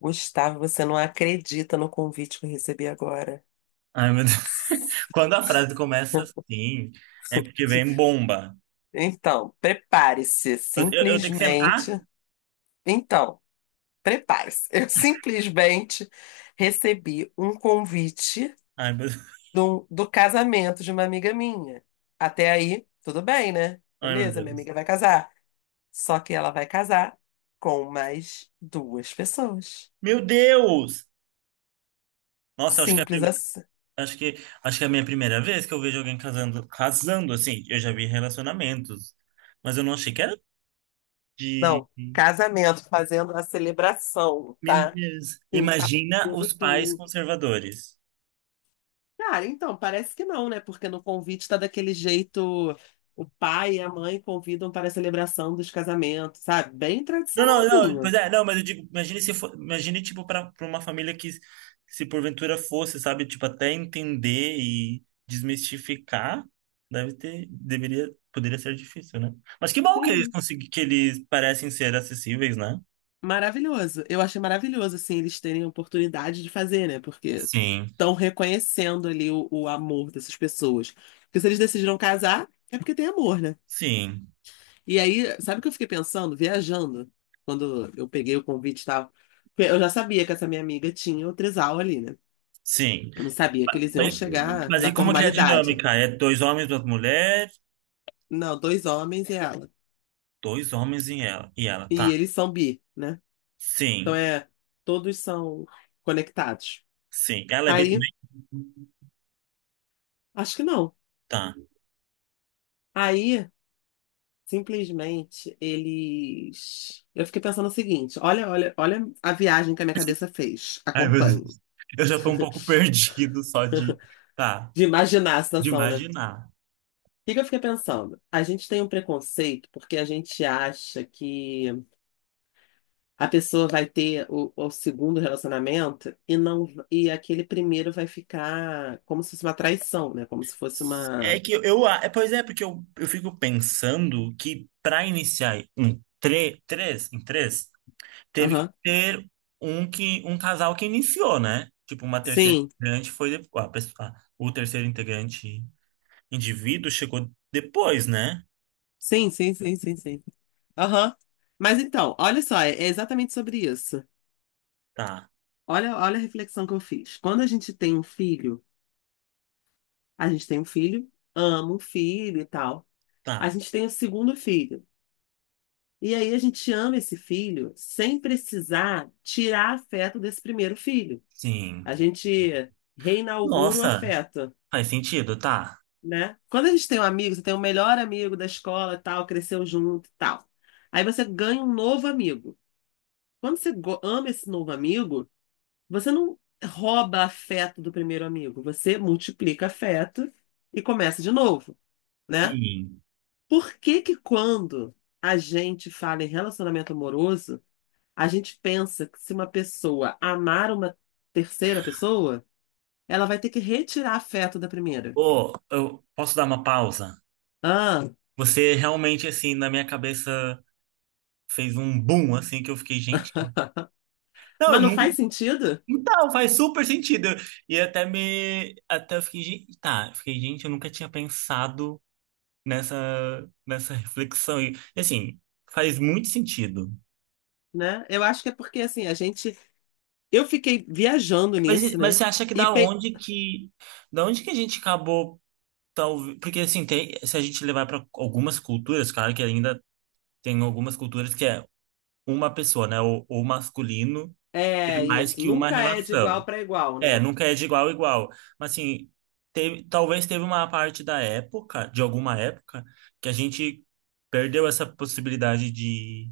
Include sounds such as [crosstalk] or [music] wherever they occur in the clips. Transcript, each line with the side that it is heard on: left: Gustavo, você não acredita no convite que eu recebi agora.
right: Ai, meu Deus. [laughs] Quando a frase começa assim, é porque vem bomba.
left: Então, prepare-se,
right: Eu tenho que sentar?
left: simplesmente. Então, prepare-se. Eu simplesmente recebi um convite
right: Ai, meu Deus. [laughs]
left: do casamento de uma amiga minha. Até aí, tudo bem, né?
right: Ai, meu
left: Beleza, minha
right: Deus.
left: amiga vai casar. Só que ela vai casar com mais duas pessoas.
right: Meu Deus! Nossa, acho que é a
left: Simples assim.
right: acho que, acho que é a minha primeira vez que eu vejo alguém casando, casando assim. Eu já vi relacionamentos, mas eu não achei que era de.
left: Não, casamento, fazendo a celebração,
right: Meu
left: tá?
right: Deus.
left: Com papo
right: Imagina
left: de
right: os pais
left: tudo.
right: conservadores.
left: Cara, então, parece que não, né? Porque no convite tá daquele jeito, o pai e a mãe convidam para a celebração dos casamentos, sabe? Bem
right: Não, não, não, pois
left: tradicionalzinho.
right: é, não, mas eu digo, imagine se for, imagine, tipo, para uma família que, se porventura fosse, sabe, tipo, até entender e desmistificar, deve ter, deveria, poderia ser difícil, né? Mas que bom que eles
left: Sim.
right: consegui, que eles parecem ser acessíveis, né?
left: Maravilhoso. Eu achei maravilhoso, assim, eles terem a oportunidade de fazer, né? Porque
right: Sim.
left: estão reconhecendo ali o amor dessas pessoas. Porque se eles decidiram casar, é porque tem amor, né?
right: Sim,
left: E aí, sabe o que eu fiquei pensando? Viajando, quando eu peguei o convite e tal. Porque eu já sabia que essa minha amiga tinha o trisal ali, né?
right: sim.
left: Não sabia que eles iam
right: Mas,
left: chegar
right: mas
left: na
right: e como que é a
left: formalidade.
right: dinâmica? É dois homens, duas mulheres,
left: Não, dois homens e ela.
right: dois homens e ela,
left: E
right: tá.
left: eles são bi, né? Então
right: Sim,
left: é, todos são conectados.
right: sim. Ela é B
left: Aí,
right: também?
left: acho que não.
right: Tá?
left: Aí, simplesmente, eles. Eu fiquei pensando o seguinte: olha, olha, olha a viagem que a minha cabeça fez.
right: Ai, meu
left: Acompanhe.
right: Deus. Eu já tô um pouco [laughs] perdido só tá,
left: De imaginar a
right: de
left: situação, né? O
right: imaginar.
left: que que eu fiquei pensando? A gente tem um preconceito porque a gente acha que a pessoa vai ter o segundo relacionamento e não e aquele primeiro vai ficar como se fosse uma traição, né? Como se fosse
right: É
left: uma.
right: que é, pois é, porque eu fico pensando que para iniciar um três, em três, teve que
left: Aham.
right: ter um que um casal que iniciou, né? Tipo, uma terceira
left: Sim,
right: integrante foi depois, a pessoa, o terceiro integrante indivíduo chegou depois, né?
left: sim, sim, sim, sim, sim. Aham. Mas então, olha só, é exatamente sobre isso.
right: Tá,
left: Olha, olha a reflexão que eu fiz. Quando a gente tem um filho, a gente tem um filho, ama o filho e tal. A
right: tá.
left: gente tem o segundo filho. E aí a gente ama esse filho sem precisar tirar afeto desse primeiro filho.
right: Sim.
left: A gente reinaugura o
right: Nossa,
left: afeto,
right: faz sentido, tá?
left: né? Quando a gente tem um amigo, você tem o melhor amigo da escola, e tal, cresceu junto, e tal. Aí você ganha um novo amigo. Quando você ama esse novo amigo, você não rouba afeto do primeiro amigo, você multiplica afeto e começa de novo, né?
right: Sim.
left: Por que que quando a gente fala em relacionamento amoroso, a gente pensa que se uma pessoa amar uma terceira pessoa, ela vai ter que retirar afeto da primeira?
right: Ô, eu posso dar uma pausa?
left: Ah,
right: Você realmente, assim, na minha cabeça fez um boom, assim, que eu fiquei, gente. Não, eu
left: mas não
right: nunca.
left: faz sentido,
right: Então, faz super sentido. E até me. Até eu fiquei, gente. Tá, eu fiquei, gente, eu nunca tinha pensado nessa reflexão. E, assim, faz muito sentido.
left: né? Eu acho que é porque assim, a gente. Eu fiquei viajando
right: Mas,
left: nisso,
right: mas
left: né?
right: você acha que
left: E
right: da onde que. Da onde que a gente acabou. Talvez, porque, assim, tem, se a gente levar para algumas culturas, claro que ainda tem algumas culturas que é uma pessoa, né? O masculino tem
left: é
right: mais
left: isso,
right: que uma
left: nunca é de igual
right: relação.
left: para igual,
right: É,
left: né?
right: nunca é de igual a igual. Mas assim, talvez teve uma parte da época, de alguma época, que a gente perdeu essa possibilidade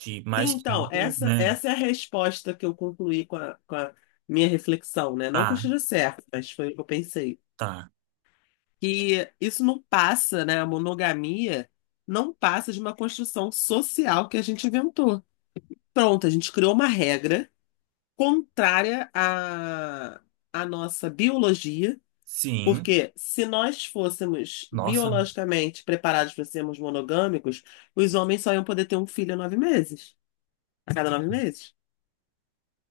right: de
left: Sim,
right: mais que
left: então,
right: um,
left: essa,
right: né?
left: essa é a resposta que eu concluí com a minha reflexão, né? Não que eu
right: Tá,
left: esteja certo, mas foi o que eu pensei.
right: tá.
left: Que isso não passa, né? A monogamia não passa de uma construção social que a gente inventou. Pronto, a gente criou uma regra contrária à nossa biologia.
right: Sim.
left: Porque se nós fôssemos
right: Nossa.
left: biologicamente preparados para sermos monogâmicos, os homens só iam poder ter um filho a 9 meses, a cada 9 meses,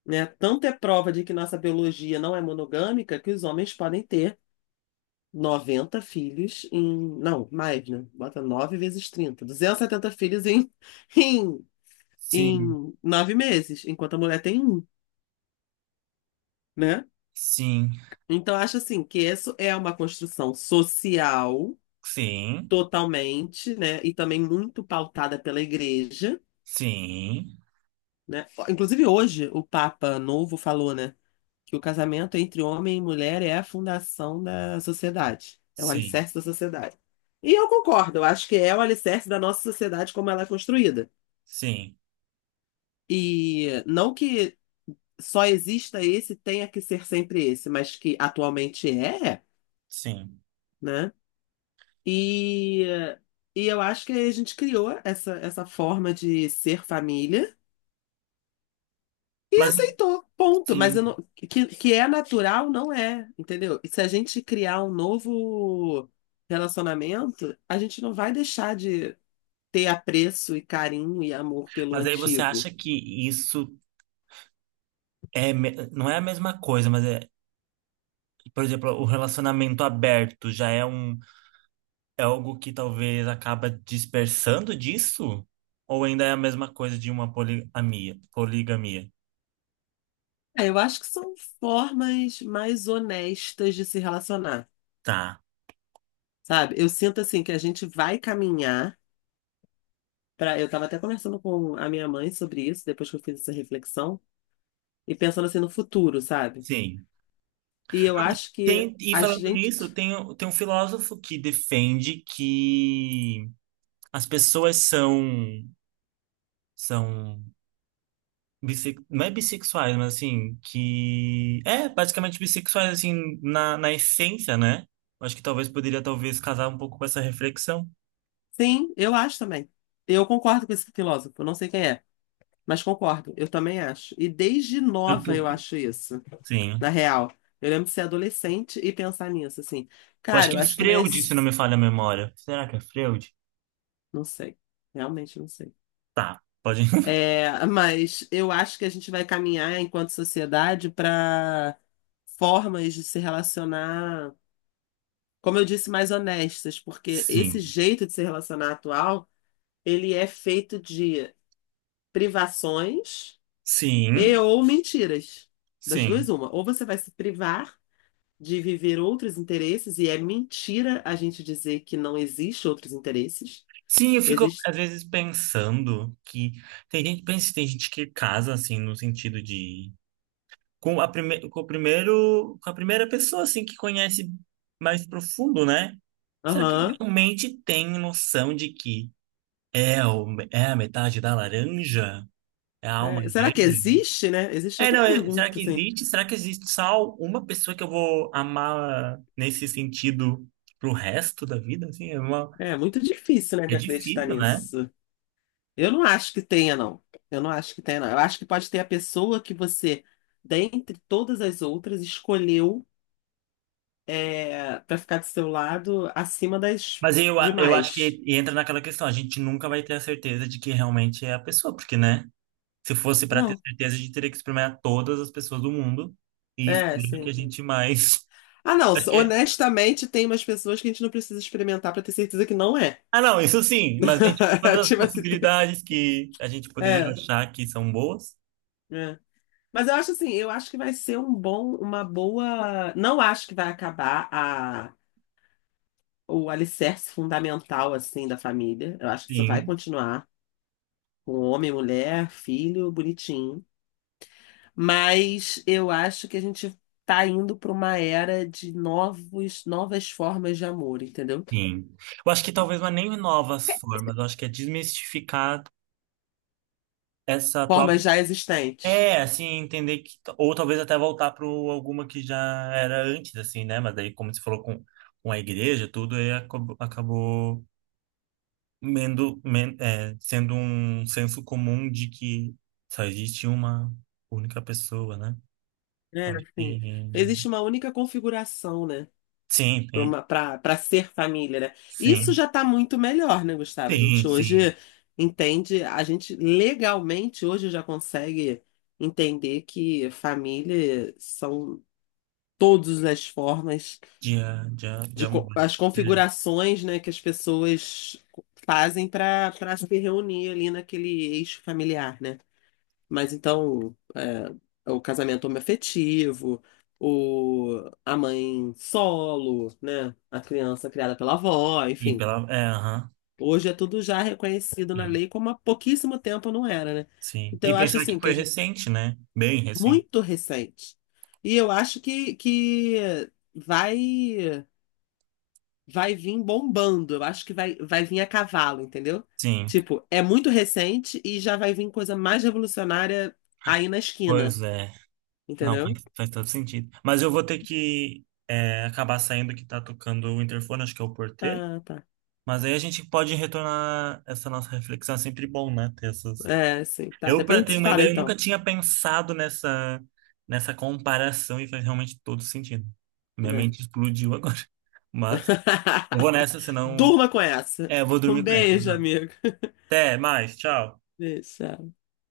left: né? Tanto é prova de que nossa biologia não é monogâmica que os homens podem ter 90 filhos em... Não, mais, né? Bota 9 vezes 30, 270 filhos em, [laughs] em,
right: Sim,
left: em 9 meses, enquanto a mulher tem um, né?
right: sim,
left: Então, acho assim que isso é uma construção social
right: sim,
left: totalmente, né? E também muito pautada pela igreja,
right: sim,
left: né? Inclusive hoje o Papa Novo falou, né, que o casamento entre homem e mulher é a fundação da sociedade, é o
right: sim,
left: alicerce da sociedade. E eu concordo, eu acho que é o alicerce da nossa sociedade como ela é construída.
right: sim,
left: E não que só exista esse, tenha que ser sempre esse, mas que atualmente é,
right: sim.
left: né? E, e eu acho que a gente criou essa forma de ser família. E
right: Mas
left: aceitou, ponto. Mas
right: sim,
left: eu não- que é natural, não é, entendeu? E se a gente criar um novo relacionamento, a gente não vai deixar de ter apreço e carinho e amor pelo
right: mas aí você
left: antigo.
right: acha que isso é, não é a mesma coisa, mas é, por exemplo, o relacionamento aberto já é um. É algo que talvez acaba dispersando disso? Ou ainda é a mesma coisa de uma poligamia? Poligamia.
left: É, eu acho que são formas mais honestas de se relacionar,
right: Tá,
left: sabe? Eu sinto assim que a gente vai caminhar para. Eu estava até conversando com a minha mãe sobre isso, depois que eu fiz essa reflexão, e pensando assim no futuro, sabe?
right: sim.
left: E eu acho que
right: E
left: a
right: falando
left: gente.
right: nisso, tem um filósofo que defende que as pessoas são não é bissexuais, mas assim, que é basicamente bissexuais, assim, na essência, né? Eu acho que talvez poderia, talvez, casar um pouco com essa reflexão.
left: Sim, eu acho também. Eu concordo com esse filósofo, não sei quem é, mas concordo, eu também acho. E desde
right: Eu
left: nova
right: tô-
left: eu acho isso,
right: Sim.
left: na real. Eu lembro de ser adolescente e pensar nisso, assim.
right: Eu acho
left: Cara,
right: que
left: eu
right: é
left: acho que não é
right: Freud, se
left: esse.
right: não me falha a memória. Será que é Freud?
left: Não sei, realmente não sei.
right: Tá, pode. [laughs]
left: É, mas eu acho que a gente vai caminhar enquanto sociedade para formas de se relacionar, como eu disse, mais honestas, porque esse
right: Sim.
left: jeito de se relacionar atual, ele é feito de privações e
right: Sim,
left: ou mentiras. Das duas,
right: sim.
left: uma. Ou você vai se privar de viver outros interesses, e é mentira a gente dizer que não existe outros interesses.
right: Sim, eu fico
left: Existe.
right: às vezes pensando que tem gente, pensa, tem gente que casa assim no sentido de com a prime... com o primeiro, com a primeira pessoa assim que conhece mais profundo, né? Será que ele
left: Aham.
right: realmente tem noção de que é, o... é a metade da laranja? É a alma
left: É, será que
right: dele?
left: existe, né? Existe
right: É,
left: outra
right: não, será
left: pergunta,
right: que
left: assim.
right: existe? Será que existe só uma pessoa que eu vou amar nesse sentido pro resto da vida? Assim, é uma...
left: É muito difícil, né,
right: é
left: de acreditar
right: difícil, né?
left: nisso. Eu não acho que tenha, não. Eu não acho que tenha, não. Eu acho que pode ter a pessoa que você, dentre todas as outras, escolheu é, para ficar do seu lado acima das
right: Mas eu acho
left: demais.
right: que entra naquela questão, a gente nunca vai ter a certeza de que realmente é a pessoa, porque, né? Se fosse para ter
left: Não.
right: certeza, a gente teria que experimentar todas as pessoas do mundo e
left: É,
right: escolher a que a
left: sim.
right: gente mais
left: Ah,
right: [laughs]
left: não,
right: porque-
left: honestamente, tem umas pessoas que a gente não precisa experimentar pra ter certeza que não é.
right: ah, não, isso sim, mas a gente
left: [laughs]
right: todas as
left: Tipo assim,
right: possibilidades que a gente poderia
left: é,
right: achar que são boas.
left: é. Mas eu acho assim, eu acho que vai ser um bom, uma boa. Não acho que vai acabar o alicerce fundamental assim da família. Eu acho que isso vai
right: Sim,
left: continuar com homem, mulher, filho, bonitinho. Mas eu acho que a gente tá indo pra uma era de novos, novas formas de amor, entendeu?
right: sim. Eu acho que talvez não é nem novas formas, eu acho que é desmistificar essa atual.
left: Formas já existentes.
right: É, assim, entender que. Ou talvez até voltar para alguma que já era antes, assim, né? Mas daí, como você falou com a igreja, tudo aí acabou, é, sendo um senso comum de que só existe uma única pessoa, né?
left: É, sim.
right: Porque,
left: Existe uma única configuração, né?
right: sim,
left: Para
right: tem,
left: uma, para ser família, né? Isso
right: sim,
left: já está muito melhor, né, Gustavo? A gente
right: sim, sim,
left: hoje entende, a gente legalmente hoje já consegue entender que família são todas as formas
right: de, de, de
left: de co-
right: amor.
left: as
right: É,
left: configurações, né, que as pessoas fazem para se reunir ali naquele eixo familiar, né? Mas então, é, o casamento homoafetivo, o, a mãe solo, né? A criança criada pela avó,
right: sim,
left: enfim.
right: pela, é, aham,
left: Hoje é tudo já reconhecido na
right: sim,
left: lei, como há pouquíssimo tempo não era, né?
right: sim.
left: Então,
right: E
left: eu acho
right: pensar que
left: assim, que
right: foi
left: a gente,
right: recente, né? Bem recente.
left: muito recente. E eu acho que vai, vai, vir bombando, eu acho que vai vir a cavalo, entendeu?
right: Sim,
left: Tipo, é muito recente e já vai vir coisa mais revolucionária aí na esquina,
right: pois é. Não,
left: entendeu?
right: faz todo sentido. Mas eu vou ter que é, acabar saindo que tá tocando o interfone, acho que é o porteiro.
left: Ah, tá.
right: Mas aí a gente pode retornar essa nossa reflexão. É sempre bom, né? Ter essas.
left: É, sim, tá.
right: Eu,
left: Depois a
right: para
left: gente
right: ter
left: se
right: uma
left: fala,
right: ideia, eu nunca
left: então.
right: tinha pensado nessa comparação e faz realmente todo sentido. Minha
left: É.
right: mente explodiu agora. [laughs] Mas vou
left: [laughs]
right: nessa, senão.
left: Durma com essa.
right: É, eu vou
left: Um
right: dormir com essa.
left: beijo, amigo. [laughs]
right: Até mais, tchau.
left: Beijo. Tchau.